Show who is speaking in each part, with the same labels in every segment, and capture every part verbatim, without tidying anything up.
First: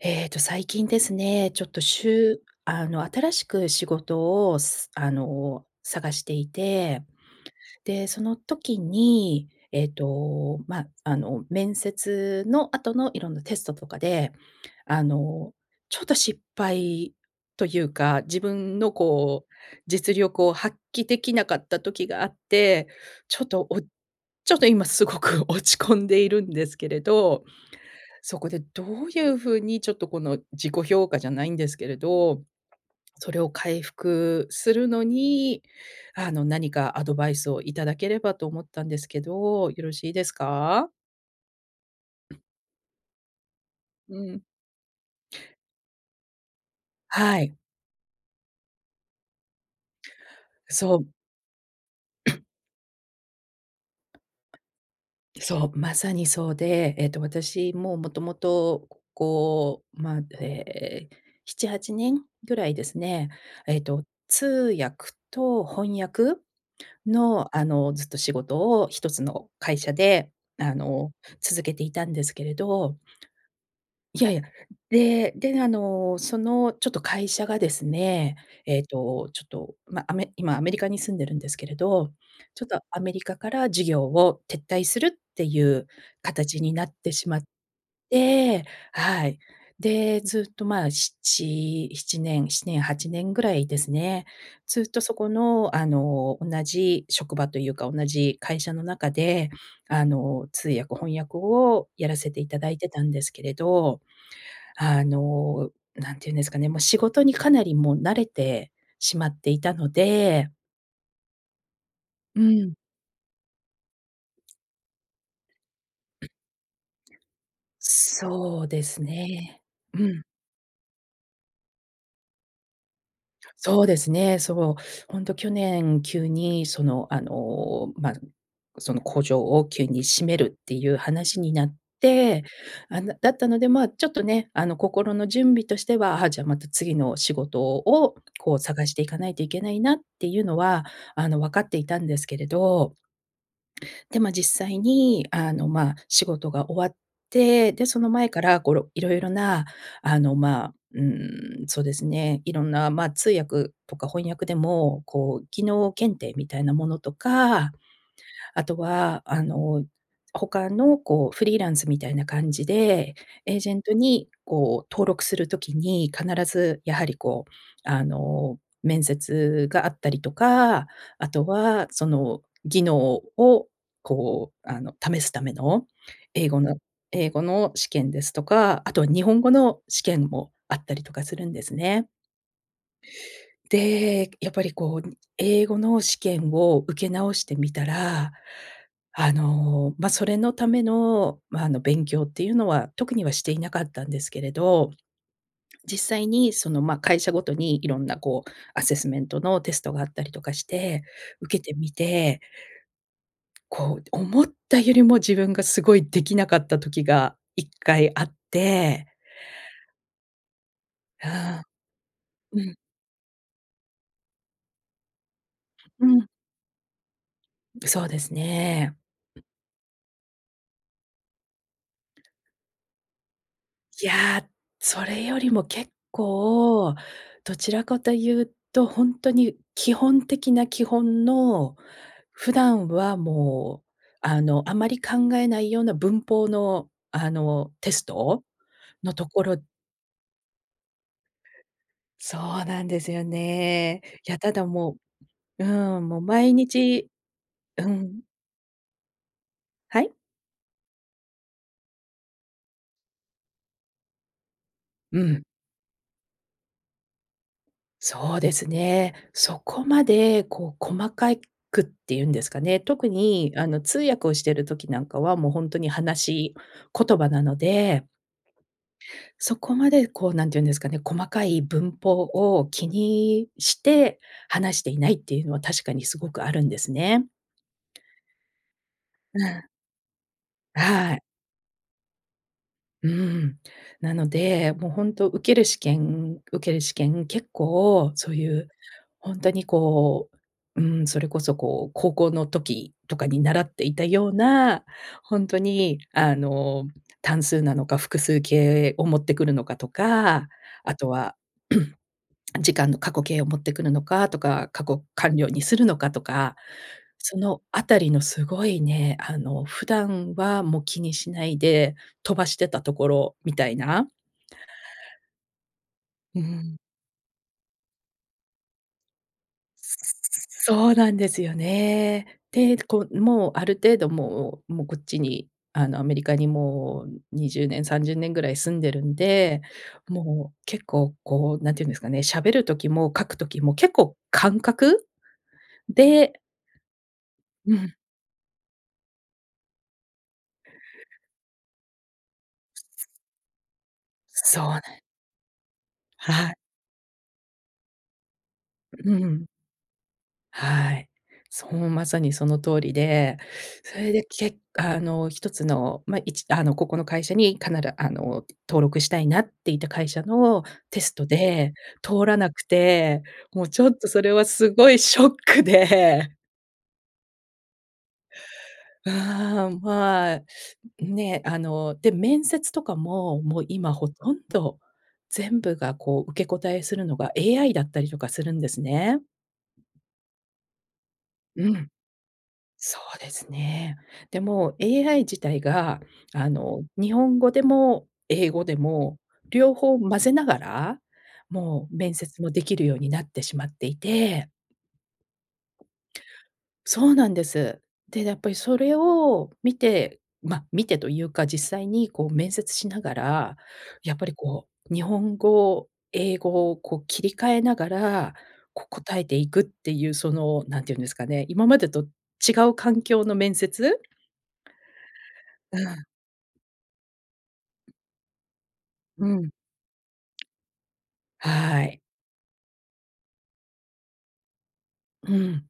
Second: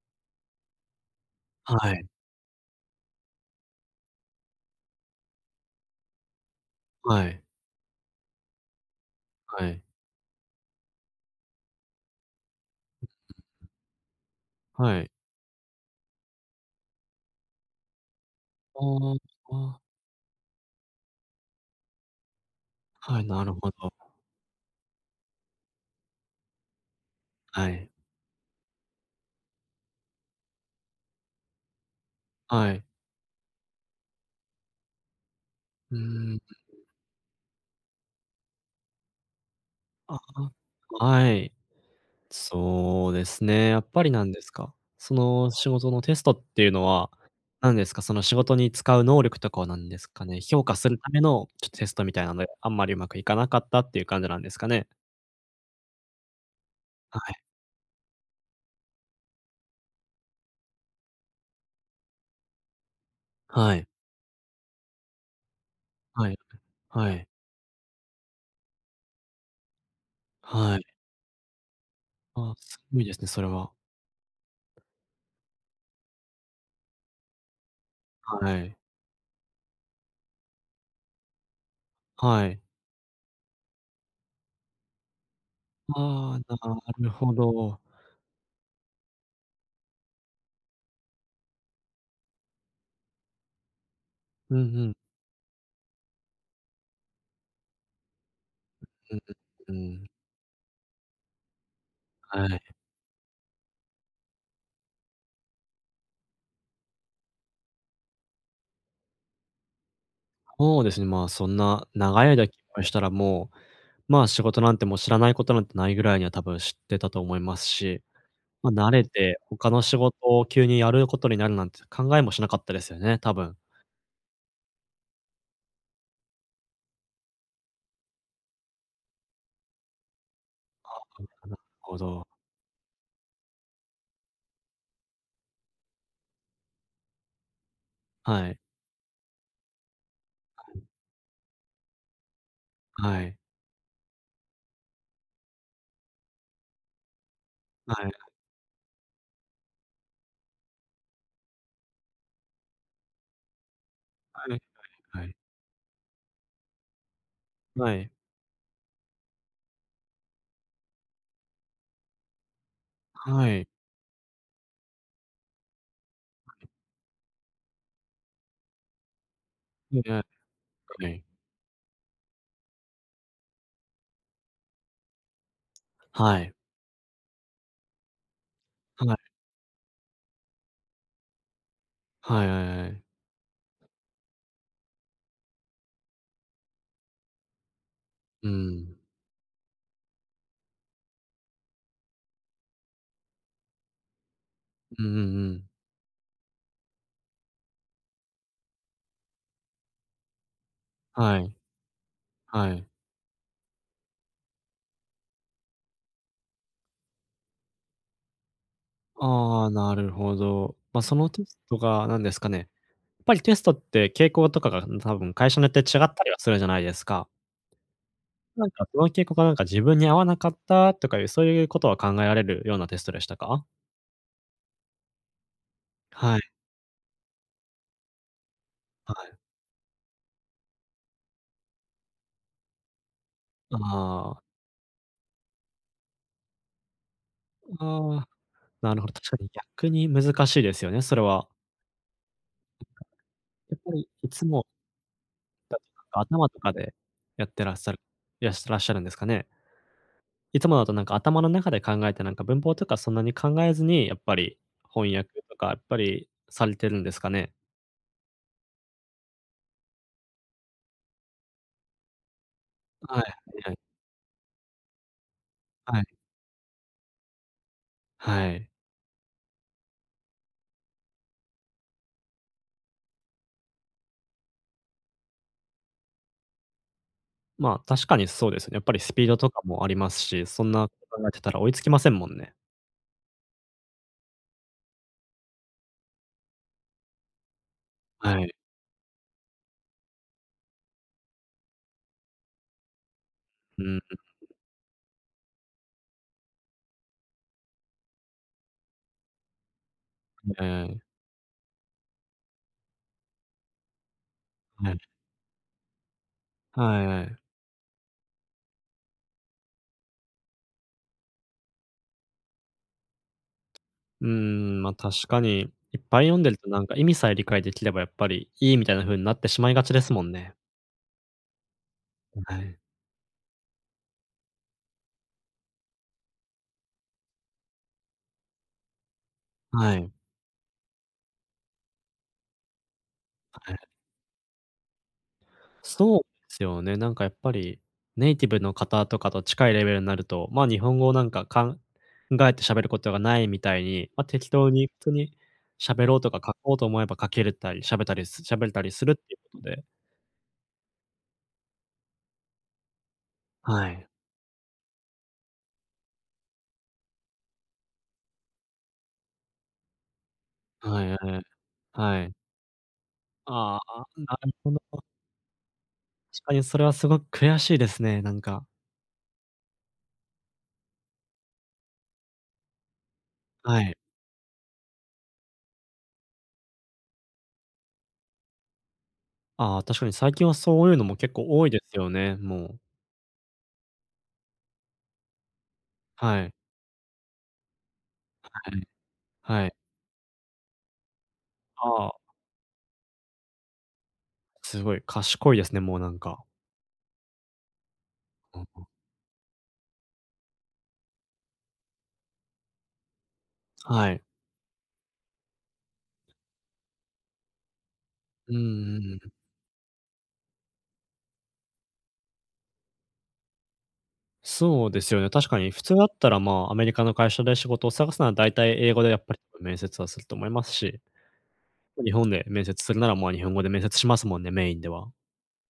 Speaker 1: ええと、最近ですね、ちょっ
Speaker 2: は
Speaker 1: と、
Speaker 2: は
Speaker 1: し
Speaker 2: い。
Speaker 1: ゅうあの、新しく仕事を、すあの、探していて、
Speaker 2: はい。
Speaker 1: で、その時に、
Speaker 2: はい。
Speaker 1: えっと、ま、あの、面接の後
Speaker 2: う
Speaker 1: のいろんなテ
Speaker 2: うんう
Speaker 1: ス
Speaker 2: ん。
Speaker 1: トとかで、
Speaker 2: は
Speaker 1: あ
Speaker 2: い。
Speaker 1: の、ちょっと失敗というか、自分
Speaker 2: あ
Speaker 1: の
Speaker 2: あ
Speaker 1: こう、
Speaker 2: ああ、ああ。
Speaker 1: 実力を発揮できなかった時があって、
Speaker 2: はい、
Speaker 1: ちょ
Speaker 2: な
Speaker 1: っ
Speaker 2: る
Speaker 1: と、
Speaker 2: ほ
Speaker 1: おち
Speaker 2: ど。
Speaker 1: ょっと今すごく落ち込んでいるんですけれど。
Speaker 2: はい。
Speaker 1: そこでどういうふうに、ちょっとこの自己評価じゃないんですけれど、
Speaker 2: はい。
Speaker 1: それを回復するのに、
Speaker 2: う
Speaker 1: あ
Speaker 2: ー
Speaker 1: の、
Speaker 2: ん。
Speaker 1: なにかアドバイスをいただければと思ったんですけど、よろしい
Speaker 2: あ、
Speaker 1: です
Speaker 2: は、
Speaker 1: か？
Speaker 2: はい。そうですね、やっぱり、
Speaker 1: う
Speaker 2: なんで
Speaker 1: ん。
Speaker 2: すか、その仕事のテストっていうのは、
Speaker 1: はい。
Speaker 2: なんですか、その仕事に使う能力とかを、なんですかね、評価す
Speaker 1: そ
Speaker 2: る
Speaker 1: う。
Speaker 2: ための、ちょテストみたいなの で、あんまりうまくいかなかったっていう感じなんですかね？
Speaker 1: そう。まさにそうで、えっ
Speaker 2: あ、
Speaker 1: と、
Speaker 2: はい。
Speaker 1: 私もう、もともと、こう、まあ、ええ、しちはちねんぐらいですね、
Speaker 2: は
Speaker 1: えっ
Speaker 2: い。
Speaker 1: と通訳と翻
Speaker 2: はい。
Speaker 1: 訳
Speaker 2: はい。
Speaker 1: の、あの、ずっと仕事を、ひとつの会社で、あ
Speaker 2: はい。
Speaker 1: の、続けていたんですけれ
Speaker 2: あ、す
Speaker 1: ど
Speaker 2: ごいですね。それは。
Speaker 1: いやいや、でで、あの、その、ちょっと会社がですね、
Speaker 2: はい。
Speaker 1: えっと、ちょっと、ま、アメ今アメリカに住んでるんですけれど、
Speaker 2: はい。
Speaker 1: ちょっとアメリカから事業を撤退するっていうか
Speaker 2: ああ、
Speaker 1: たちになっ
Speaker 2: なる
Speaker 1: てし
Speaker 2: ほ
Speaker 1: まっ
Speaker 2: ど。
Speaker 1: て、はい。で、ずっとまあ、しちしちねんしちねん、はちねんぐらいですね、
Speaker 2: うんう
Speaker 1: ずっ
Speaker 2: ん。
Speaker 1: とそこの、あの、同じ職場というか、同じ会社の中
Speaker 2: う、んん。
Speaker 1: で、
Speaker 2: うー
Speaker 1: あ
Speaker 2: ん。
Speaker 1: の、通訳、翻訳をやらせて
Speaker 2: は
Speaker 1: いた
Speaker 2: い。
Speaker 1: だいてたんですけれど、あの、なんていうんですかね、もう仕事にかなりもう慣れてしまっていたので
Speaker 2: ほうですね、まあ、そんな長い
Speaker 1: う
Speaker 2: 間き
Speaker 1: ん。
Speaker 2: むしたら、もう、まあ、仕事なんてもう知らないことなんてないぐらいには、多分知ってたと思いますし、
Speaker 1: そう
Speaker 2: ま、
Speaker 1: で
Speaker 2: 慣
Speaker 1: す
Speaker 2: れて
Speaker 1: ね。
Speaker 2: 他の仕
Speaker 1: う
Speaker 2: 事
Speaker 1: ん。
Speaker 2: を急にやることになるなんて考えもしなかったですよね、多分。
Speaker 1: そうですね。そう、ほんと去年、急に、その、あの、ま、ん、その工場を急に閉めるっていう
Speaker 2: あ、なる
Speaker 1: 話
Speaker 2: か
Speaker 1: に
Speaker 2: な
Speaker 1: なっ
Speaker 2: ほど。
Speaker 1: て、あ、なだったので、まあ、ちょっとね、あの、心の準備としては、あ、じゃ、また次の仕事を
Speaker 2: は
Speaker 1: こ
Speaker 2: い。
Speaker 1: う探していかないといけないなっていうの
Speaker 2: はい。
Speaker 1: は、あの、わかっていたんですけれど
Speaker 2: はい。
Speaker 1: で、ま、実際に、あの、まあ、仕事が終わって、で、そ
Speaker 2: はい、
Speaker 1: の
Speaker 2: あ。
Speaker 1: 前から、ごろいろいろな、あの、まあ、うーん、そうですね。いろんな、まあ、通訳とか翻
Speaker 2: は
Speaker 1: 訳で
Speaker 2: い
Speaker 1: も、
Speaker 2: はいはい。
Speaker 1: こう技能検定みたいなものとか、
Speaker 2: はい。
Speaker 1: あとは、あの、他のこうフリーランスみたいな感じで、
Speaker 2: は
Speaker 1: エー
Speaker 2: い。
Speaker 1: ジェントに、こう、登録する時に、必
Speaker 2: はい。
Speaker 1: ずやはり、こう、あの、面接があ
Speaker 2: う
Speaker 1: っ
Speaker 2: ん、
Speaker 1: た
Speaker 2: で
Speaker 1: り
Speaker 2: は
Speaker 1: とか、
Speaker 2: はい。
Speaker 1: あとは、その技能を、こう、あの、試すための
Speaker 2: は
Speaker 1: 英
Speaker 2: い。
Speaker 1: 語の英語の試験ですとか、あと
Speaker 2: はい。
Speaker 1: 日本語の試験もあったりとかするんですね。
Speaker 2: はいはいはい。
Speaker 1: で、やっぱりこう、ん、英語の試験を受け直してみたら、
Speaker 2: うーん。
Speaker 1: あの、ま、それのための、ま、あの、勉強っていうのは特にはしていなかったんですけれど、
Speaker 2: うんうんうん。
Speaker 1: 実際に、その、まあ、会社ごとにいろんなこう、アセスメントのテストがあったりとかして、
Speaker 2: はい。
Speaker 1: 受けてみて
Speaker 2: はい。
Speaker 1: こう、思ったよりも自分がすごいできなかった時がいっかいあって。
Speaker 2: ああああ、なるほど。ま、そのテス
Speaker 1: はあ。
Speaker 2: トが、なんですかね、
Speaker 1: う
Speaker 2: や
Speaker 1: ん。
Speaker 2: っぱりテストって傾向とかが、うん、多分会社によって違っ
Speaker 1: う
Speaker 2: た
Speaker 1: ん。
Speaker 2: りは、するじゃないですか。
Speaker 1: ん、そうです
Speaker 2: なんか、
Speaker 1: ね。
Speaker 2: その傾向がなんか自分に合わなかったとかいう、そういうことは考えられるようなテストでしたか？
Speaker 1: いや、それよりも結
Speaker 2: はい。
Speaker 1: 構、どちらかとゆうと、ほ
Speaker 2: は
Speaker 1: んと
Speaker 2: い。
Speaker 1: に基本的な基本の、普段は
Speaker 2: あ、
Speaker 1: もう、
Speaker 2: ああ。
Speaker 1: あの、あまり考えないような文法の、あの、テス
Speaker 2: ああ、
Speaker 1: ト
Speaker 2: なるほど、
Speaker 1: のと
Speaker 2: 確か
Speaker 1: こ
Speaker 2: に
Speaker 1: ろ
Speaker 2: 逆に難しいですよね、それは。
Speaker 1: そうな
Speaker 2: い
Speaker 1: ん
Speaker 2: か
Speaker 1: ですよ
Speaker 2: やっぱ
Speaker 1: ね。
Speaker 2: りい
Speaker 1: いや、
Speaker 2: つ
Speaker 1: ただ
Speaker 2: も
Speaker 1: もう
Speaker 2: だ、と
Speaker 1: うん、
Speaker 2: か、
Speaker 1: も、
Speaker 2: 頭
Speaker 1: 毎
Speaker 2: とかで
Speaker 1: 日
Speaker 2: やってらっ
Speaker 1: う
Speaker 2: しゃる、
Speaker 1: ん。
Speaker 2: いらしてらっしゃるんですかね？
Speaker 1: はい？
Speaker 2: いつもだとなんか頭の中で考えて、なんか文法とかそんなに考えずに、やっぱり翻
Speaker 1: う
Speaker 2: 訳
Speaker 1: ん。
Speaker 2: とかやっぱりされてるんですかね？
Speaker 1: そうですね。そこまで、こう細かいくってゆんですかね。特
Speaker 2: はい、は
Speaker 1: に、
Speaker 2: い
Speaker 1: あ
Speaker 2: はい。
Speaker 1: の、通訳をしてる時なんかは、も、ほんとに
Speaker 2: はい。
Speaker 1: 話し言葉なので
Speaker 2: はい。
Speaker 1: そこまでこう、なんてゆんですかね、細かい文法を気にして話していないっていうのは、確かにすごくあるんですね。
Speaker 2: ま、確かにそうですね。やっぱりスピード
Speaker 1: う
Speaker 2: とか
Speaker 1: ん。
Speaker 2: もありますし、そんな [unintelligible]
Speaker 1: はい。
Speaker 2: 考えてたら追いつきませんもんね。
Speaker 1: うーん。なので、も、ほんと、受ける試験、受ける試験、結構そう
Speaker 2: は
Speaker 1: ゆ
Speaker 2: い。
Speaker 1: う、ほんとにこう、うーん、それこそこう、高校の時とかに習っ
Speaker 2: う
Speaker 1: てい
Speaker 2: う
Speaker 1: たよう
Speaker 2: [unintelligible]
Speaker 1: な、ほんとにあの、単数なのか、複数形を持ってくるのかとか、
Speaker 2: ん、え
Speaker 1: あ
Speaker 2: え。
Speaker 1: とは、時間の、過去形を持ってくるのかとか、過
Speaker 2: なる
Speaker 1: 去完了にするのかとか、
Speaker 2: はいはい。
Speaker 1: そのあたりのすごいね、あの、普段は、も、気にしないで飛ばしてたところみたいな
Speaker 2: うーん、ま、確かに、いっぱい読
Speaker 1: う
Speaker 2: んでると
Speaker 1: ん。
Speaker 2: なんか意味さえ理解できればやっぱりいいみたいな風に、なってしまいがちですもんね。
Speaker 1: そうなんですよね。
Speaker 2: ん、はい。
Speaker 1: で、こう、もう、ある程度もう、も、こっちに、あの、アメリカにもう、ん、にじゅうねんさんじゅうねんぐらい住んでるんで、
Speaker 2: はい。
Speaker 1: もう結構こう、なんてゆんですかね、しゃべる時も書く時
Speaker 2: は、
Speaker 1: も
Speaker 2: へ。
Speaker 1: 結構感覚
Speaker 2: そう
Speaker 1: で
Speaker 2: すよね。なんかやっぱ
Speaker 1: う
Speaker 2: り、
Speaker 1: ん。
Speaker 2: ネイティブの方とかと近いレベルになると、ま、日本語をなんか考えてしゃべることがないみたいに、ま、適
Speaker 1: そう
Speaker 2: 当
Speaker 1: なん
Speaker 2: に普通にしゃべろうと
Speaker 1: は
Speaker 2: か、書
Speaker 1: い。
Speaker 2: こうと思えば書けるたり、しゃべたり、す喋れたり
Speaker 1: う
Speaker 2: するっ
Speaker 1: う
Speaker 2: ていう
Speaker 1: ん。
Speaker 2: ことで
Speaker 1: はい。そう、まさにその通りで、
Speaker 2: は
Speaker 1: そ
Speaker 2: い。
Speaker 1: れでけあの、ひとつの、ま、いちあの、ここの会社にかならあの、登録したいなっていた会社のテ
Speaker 2: はい
Speaker 1: スト
Speaker 2: はい。
Speaker 1: で
Speaker 2: は
Speaker 1: 通
Speaker 2: い。
Speaker 1: らなくて、もう
Speaker 2: ああ、
Speaker 1: ちょっ
Speaker 2: あ、
Speaker 1: とそれ
Speaker 2: な
Speaker 1: はす
Speaker 2: る
Speaker 1: ご
Speaker 2: ほ
Speaker 1: い
Speaker 2: ど。
Speaker 1: ショックで。
Speaker 2: しかに、それはすごく悔しいですね、なんか。
Speaker 1: う、はあ、まあ、ね。あの、で、面接とかも、もう
Speaker 2: は
Speaker 1: 今
Speaker 2: い。
Speaker 1: ほとんど全部が、こう、受け答えするのが、AI だったりとかするんですね。
Speaker 2: ああ、確かに最近はそういうのも結構多
Speaker 1: う
Speaker 2: いで
Speaker 1: ん。
Speaker 2: すよね、もう。
Speaker 1: そうですね。で、もう、AI 自体が、
Speaker 2: は
Speaker 1: あ
Speaker 2: い。
Speaker 1: の、日本語でも英
Speaker 2: は
Speaker 1: 語
Speaker 2: は
Speaker 1: で
Speaker 2: い。
Speaker 1: も、
Speaker 2: は
Speaker 1: 両
Speaker 2: い。
Speaker 1: 方混ぜながら、もう
Speaker 2: は
Speaker 1: 面
Speaker 2: あ。
Speaker 1: 接もできるようになってしまっていて
Speaker 2: すごい賢いですね、もうなんか。
Speaker 1: そうなんです。で、やっぱり
Speaker 2: うん
Speaker 1: そ
Speaker 2: うん。
Speaker 1: れを見て、まあ、見てというか、実際にこう面接しながら、
Speaker 2: は
Speaker 1: やっ
Speaker 2: い。
Speaker 1: ぱりこう、日本語、英語をこう切り替えながら、
Speaker 2: うんう
Speaker 1: こ
Speaker 2: ん、ん
Speaker 1: 答え
Speaker 2: ん。
Speaker 1: ていくっていう、その、何て言うんですかね、今までと違う環境の面接
Speaker 2: そうですよね。確かに
Speaker 1: う
Speaker 2: 普通だ
Speaker 1: ん。
Speaker 2: ったら、まあ、アメリカの会社で仕事を探すのは、だいたい英語でやっ
Speaker 1: う
Speaker 2: ぱり、
Speaker 1: ん。
Speaker 2: こ、面接はすると思いますし、
Speaker 1: はい。
Speaker 2: 日本で面接するなら、まあ、日本語で面接しますもんね、メインでは。
Speaker 1: うん。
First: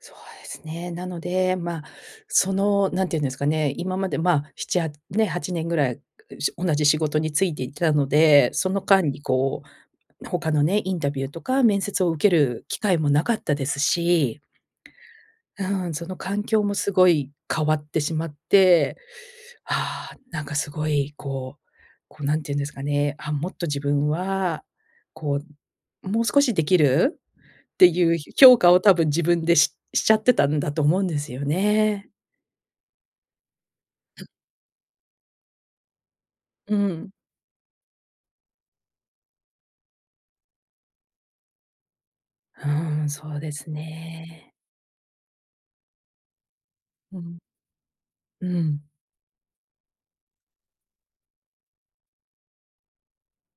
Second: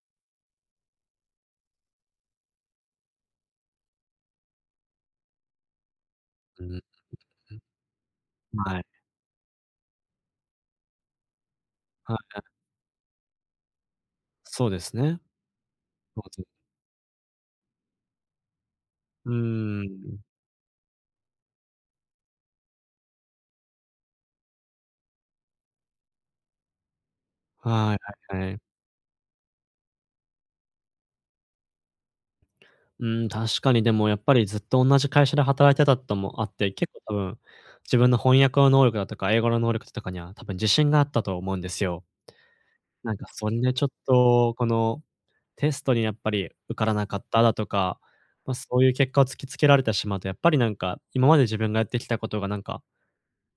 Speaker 1: そうですね。なので、まあ、その、何て言うんですかね、今まで、まあ、しちはね、はちねんぐらい、う、し
Speaker 2: うん、
Speaker 1: 同
Speaker 2: ん、う。
Speaker 1: じ仕事に就いていたので、
Speaker 2: ま、
Speaker 1: そ
Speaker 2: あ
Speaker 1: の
Speaker 2: い。
Speaker 1: 間にこう、他のね、インタビューとか面接を
Speaker 2: はい
Speaker 1: 受け
Speaker 2: はい。
Speaker 1: る機会もなかったですし
Speaker 2: そうですね。
Speaker 1: うん、その
Speaker 2: まあ、
Speaker 1: 環
Speaker 2: ず。
Speaker 1: 境もすごい変わってしまって、
Speaker 2: うー
Speaker 1: ああ、
Speaker 2: ん。
Speaker 1: なんかすごい、こうこう、何て言うんですかね。あ、もっと自分は、こう、もう少しできるって
Speaker 2: はい、
Speaker 1: いう、ひ
Speaker 2: はいは
Speaker 1: ょ評
Speaker 2: い。
Speaker 1: 価をたぶん自分で、ししちゃってたんだと思うんですよね。
Speaker 2: うーん、確かにでもやっぱりずっとおんなじ会社で働いてたともあって、
Speaker 1: う
Speaker 2: 結構
Speaker 1: ん。
Speaker 2: 多分自分の翻訳の能力だとか、英語の能力ととかには多分自信があったと思うんですよ。
Speaker 1: うーん、
Speaker 2: なんか
Speaker 1: そう
Speaker 2: そ
Speaker 1: で
Speaker 2: ん
Speaker 1: す
Speaker 2: でちょっ
Speaker 1: ね。
Speaker 2: と、この、テストにやっぱり受からなか
Speaker 1: う
Speaker 2: っ
Speaker 1: ん。
Speaker 2: ただとか、
Speaker 1: う
Speaker 2: ま、そうい
Speaker 1: ん。
Speaker 2: う結果を突きつけられてしまうと、やっぱりなんか今まで自分がやってきたことがなんか、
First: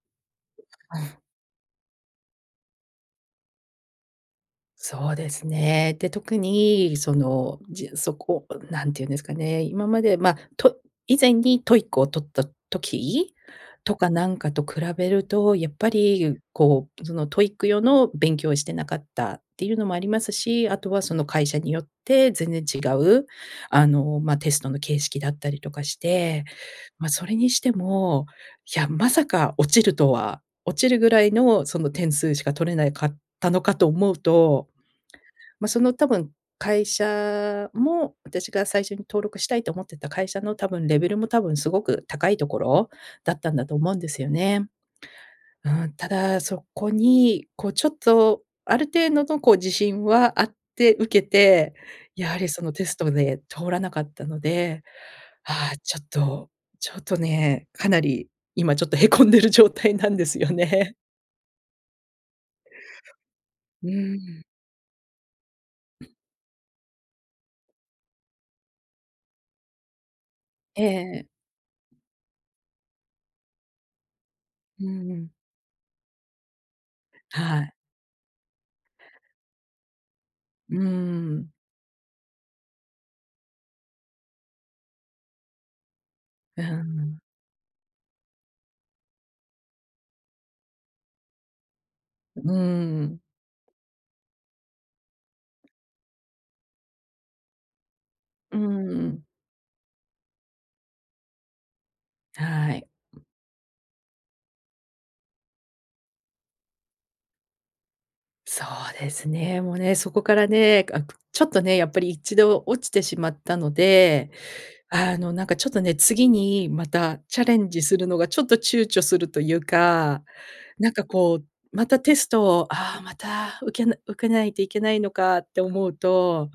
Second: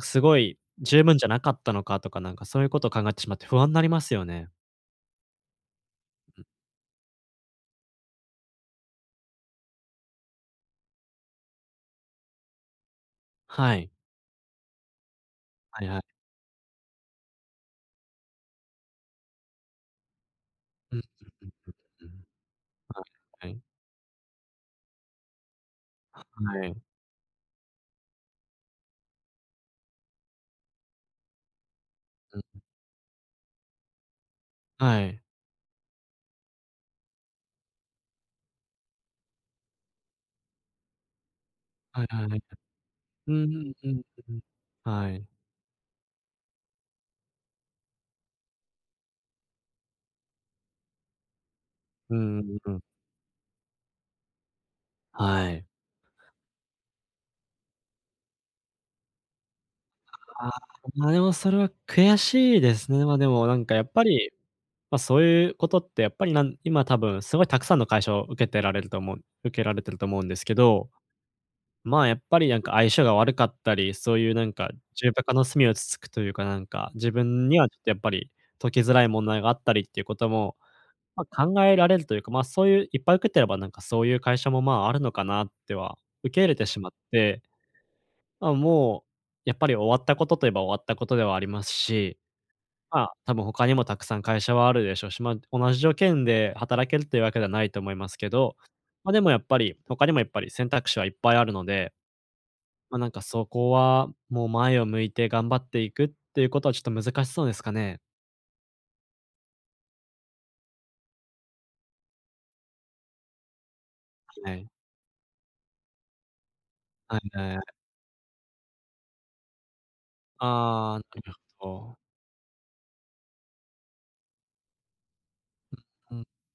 Speaker 2: すごい、
Speaker 1: う
Speaker 2: 十
Speaker 1: ん。
Speaker 2: 分じゃなかったのかとか、なんかそういうことを考えてしまって不安なりますよね。
Speaker 1: そうですね。で、特
Speaker 2: ん。
Speaker 1: にその、じそこ、うん、何て言うんですかね、今まで、ま、と以前に TOEIC を取った時
Speaker 2: はい。
Speaker 1: とかなんかと比べると、やっ
Speaker 2: はい
Speaker 1: ぱ
Speaker 2: はい。
Speaker 1: り、こう、その TOEIC 用の勉強をしてなかったっていうのもありますし、あと
Speaker 2: うん、う
Speaker 1: は、その会社によっ
Speaker 2: うんうんうん。
Speaker 1: て全然違う、
Speaker 2: はいはい。
Speaker 1: あの、ま、テストの形式だったりとかし
Speaker 2: は
Speaker 1: て、
Speaker 2: はい。
Speaker 1: ま、それにしても、いや、まさか落ちるとは、落ちるぐらいの、その、点数
Speaker 2: う
Speaker 1: しか
Speaker 2: ん。
Speaker 1: 取れないかったのかと思うと、
Speaker 2: はい。
Speaker 1: ま、その、多分、会社も、私が最初に登録したいと思ってた会社の、多分、レベルも多分すごく
Speaker 2: はいはいは
Speaker 1: 高
Speaker 2: い
Speaker 1: い
Speaker 2: はい。
Speaker 1: ところだ
Speaker 2: う
Speaker 1: ったんだ
Speaker 2: ん、
Speaker 1: と
Speaker 2: ふん、
Speaker 1: 思
Speaker 2: う
Speaker 1: うん
Speaker 2: ん
Speaker 1: ですよ
Speaker 2: うん、
Speaker 1: ね。
Speaker 2: はい。
Speaker 1: うん、ただ、そこに、こう、ちょっと、ある程度の、こう、自信はあって、受けて、
Speaker 2: う
Speaker 1: やは
Speaker 2: んう
Speaker 1: り
Speaker 2: ん
Speaker 1: そ
Speaker 2: う
Speaker 1: の
Speaker 2: ん。
Speaker 1: テストで通らなかったので、
Speaker 2: はい。
Speaker 1: ああ、ちょっとちょっとね、かなり今ちょっとへこんでる状態なんです
Speaker 2: あ
Speaker 1: よ
Speaker 2: あ、
Speaker 1: ね。
Speaker 2: ま、でもそれは悔しいですね。ま、でもなんかや
Speaker 1: う
Speaker 2: っ
Speaker 1: ー
Speaker 2: ぱり、
Speaker 1: ん。
Speaker 2: ま、そういうことってやっぱり、なん今、多分、すごいたくさんの会社を受けてられると思う受けられてると思うんですけ
Speaker 1: ええ
Speaker 2: ど、
Speaker 1: ええ。
Speaker 2: まあ、やっぱりなんか相性が悪かったり、そういうなんか、
Speaker 1: うん
Speaker 2: 重
Speaker 1: う
Speaker 2: 箱
Speaker 1: ん。
Speaker 2: の隅をつつくというか、なんか、自分
Speaker 1: は
Speaker 2: には
Speaker 1: い。
Speaker 2: ちょっとやっぱり、解きづらい問題があったりっていうことも、
Speaker 1: うー
Speaker 2: ま、
Speaker 1: ん。
Speaker 2: 考えられるというか、ま、そういう、いっぱい受けてればなんかそういう会社も、まあ、あるのかなっては、受け入れ
Speaker 1: う
Speaker 2: て
Speaker 1: ん
Speaker 2: しまっ
Speaker 1: うん。
Speaker 2: て、まあ、もうやっぱり終わったことといえば終わったことではありますし、
Speaker 1: ううーん、う
Speaker 2: まあ、
Speaker 1: ん。
Speaker 2: 多分他にもたくさん会社はあるでしょうし、ま、同じ条件で働けるというわけではないと思いますけど、
Speaker 1: うんう
Speaker 2: ま、で
Speaker 1: ん。
Speaker 2: もやっぱり、他にもやっぱり選択肢はいっぱいあるので
Speaker 1: はい。
Speaker 2: ま、なんかそこは、もう前を向いて頑張っていくっていうことは、ちょっと難しそうですかね？
Speaker 1: そうですね、もうね、そこからね、あくちょっとね、やっぱり、一度落ちてしまったので、
Speaker 2: はい。
Speaker 1: あの、なんか、ちょっとね、次にま
Speaker 2: は
Speaker 1: た
Speaker 2: い
Speaker 1: チャ
Speaker 2: は
Speaker 1: レ
Speaker 2: い。
Speaker 1: ンジするのがちょっと躊躇するというか、なん
Speaker 2: ああ、
Speaker 1: か、
Speaker 2: なる
Speaker 1: こう、
Speaker 2: ほ
Speaker 1: ま
Speaker 2: ど。
Speaker 1: たテストを、あ、また受けな受けないといけないのかって思う
Speaker 2: うん、うん。
Speaker 1: と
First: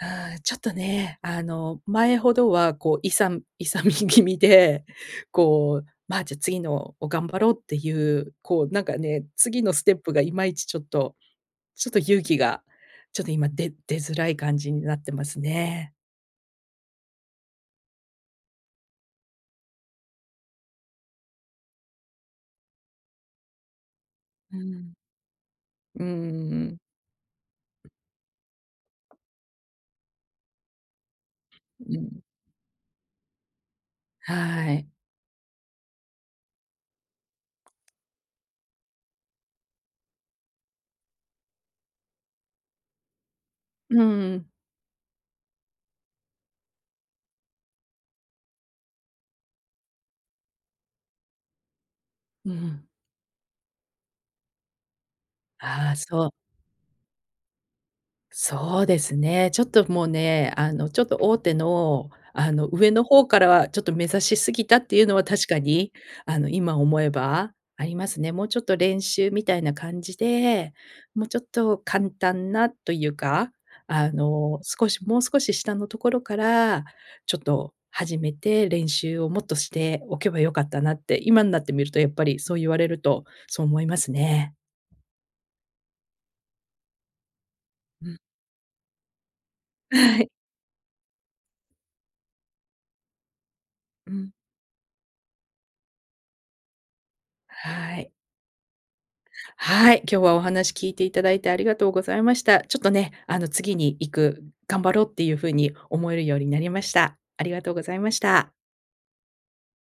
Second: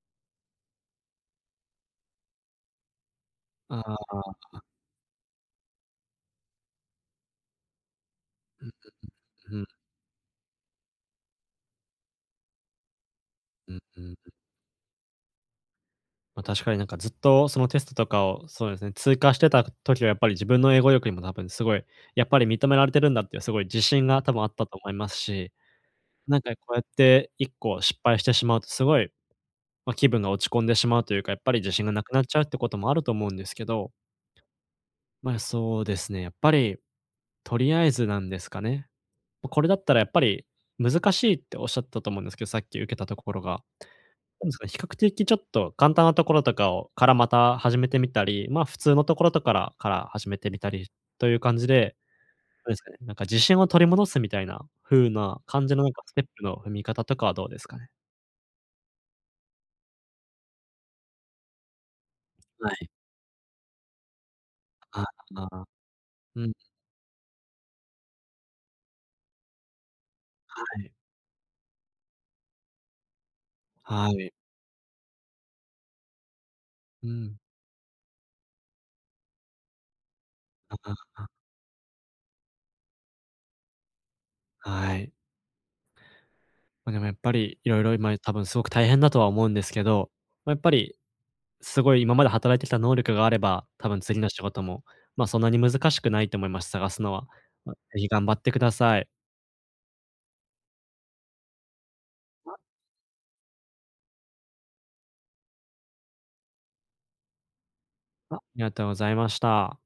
Speaker 1: うーん、ちょっとね、あの、前ほどは、こう、勇む
Speaker 2: あ
Speaker 1: 勇
Speaker 2: あ
Speaker 1: み
Speaker 2: ああ、
Speaker 1: 気味
Speaker 2: あ。
Speaker 1: で、こう、ま、じゃ、次のを頑張ろうっていう、
Speaker 2: う
Speaker 1: こ
Speaker 2: ん、
Speaker 1: う、
Speaker 2: う
Speaker 1: なんかね、
Speaker 2: うん、う
Speaker 1: 次
Speaker 2: うん。
Speaker 1: のステップがいまいちちょっとちょっと勇気が、ちょっと今、
Speaker 2: う
Speaker 1: で
Speaker 2: ん
Speaker 1: 出
Speaker 2: うんう
Speaker 1: づら
Speaker 2: ん。
Speaker 1: い感じになってますね。
Speaker 2: ま、確かに、なんか、ずっとそのテストとかを、そうですね、通過してた時はやっぱり自分の英語力にも多分すごい、やっぱり認められているんだっていう、すごい自信が多分あっ
Speaker 1: う
Speaker 2: たと思い
Speaker 1: ん。
Speaker 2: ますし、
Speaker 1: うー
Speaker 2: なんか、こう
Speaker 1: ん。
Speaker 2: やっていっこ失敗してしまうと、すごい、ま、気分が落ち込んでしまうというか、やっぱり自信が
Speaker 1: う
Speaker 2: なく
Speaker 1: ん。
Speaker 2: なっちゃうってこともあると思うんですけど。
Speaker 1: はい。
Speaker 2: まあ、そうですね。やっぱりとりあえず、なんですかね、ま、これだったらやっぱり難しいっておっしゃったと思うんですけど、さっき、受けたところが。
Speaker 1: うー
Speaker 2: な
Speaker 1: ん。
Speaker 2: んですか、比較的ちょっと簡単なところとかをからまた始めてみたり、ま、普通のところとからから始めてみたりという感じで、
Speaker 1: う
Speaker 2: どうです
Speaker 1: ん。
Speaker 2: かね、なんか、自信を取り戻すみたいな風な感じのな
Speaker 1: あ
Speaker 2: ん
Speaker 1: あ、
Speaker 2: かステッ
Speaker 1: そう。
Speaker 2: プの踏み方とかはどうですかね？
Speaker 1: そうですね、ちょっともうね、あの、ちょっと大手の、あの、
Speaker 2: はい。
Speaker 1: 上の方からはちょっと目指しすぎたって
Speaker 2: あ
Speaker 1: いうのは確
Speaker 2: あ
Speaker 1: か
Speaker 2: あ、
Speaker 1: に、あ
Speaker 2: う
Speaker 1: の、
Speaker 2: ん。
Speaker 1: 今思えばありますね。もうちょっと練習みたいな感じ
Speaker 2: は
Speaker 1: で、
Speaker 2: い。
Speaker 1: もうちょっと簡単なというか、
Speaker 2: は
Speaker 1: あ
Speaker 2: い。
Speaker 1: の、少しもう少し下のところから、
Speaker 2: う
Speaker 1: ち
Speaker 2: ん。
Speaker 1: ょっと始めて練習をもっとしておけば良かっ
Speaker 2: あ
Speaker 1: たなって、
Speaker 2: あ。
Speaker 1: 今になってみると、やっぱりそう言われると、そう思いますね。
Speaker 2: はい。ま、でもやっぱり、色々、
Speaker 1: う
Speaker 2: 今
Speaker 1: ん。
Speaker 2: い多分すごく大変だとは思うんですけど、
Speaker 1: はい。
Speaker 2: ま、やっぱり、すごい今まで働いてきた能力があれば、多分
Speaker 1: う
Speaker 2: 次の
Speaker 1: ん。
Speaker 2: 仕事も、ま、そんなに難しくないと思います、探すのは。ま、ぜ
Speaker 1: は
Speaker 2: ひ
Speaker 1: い。
Speaker 2: 頑張ってください。
Speaker 1: はい、今日はお話聞いていただいて、ありがとうございました。ちょっとね、あの、次に行く、頑張ろうっていうふうに思えるようになりました。ありがとうございまし
Speaker 2: あ、あ
Speaker 1: た。
Speaker 2: りがとうございました。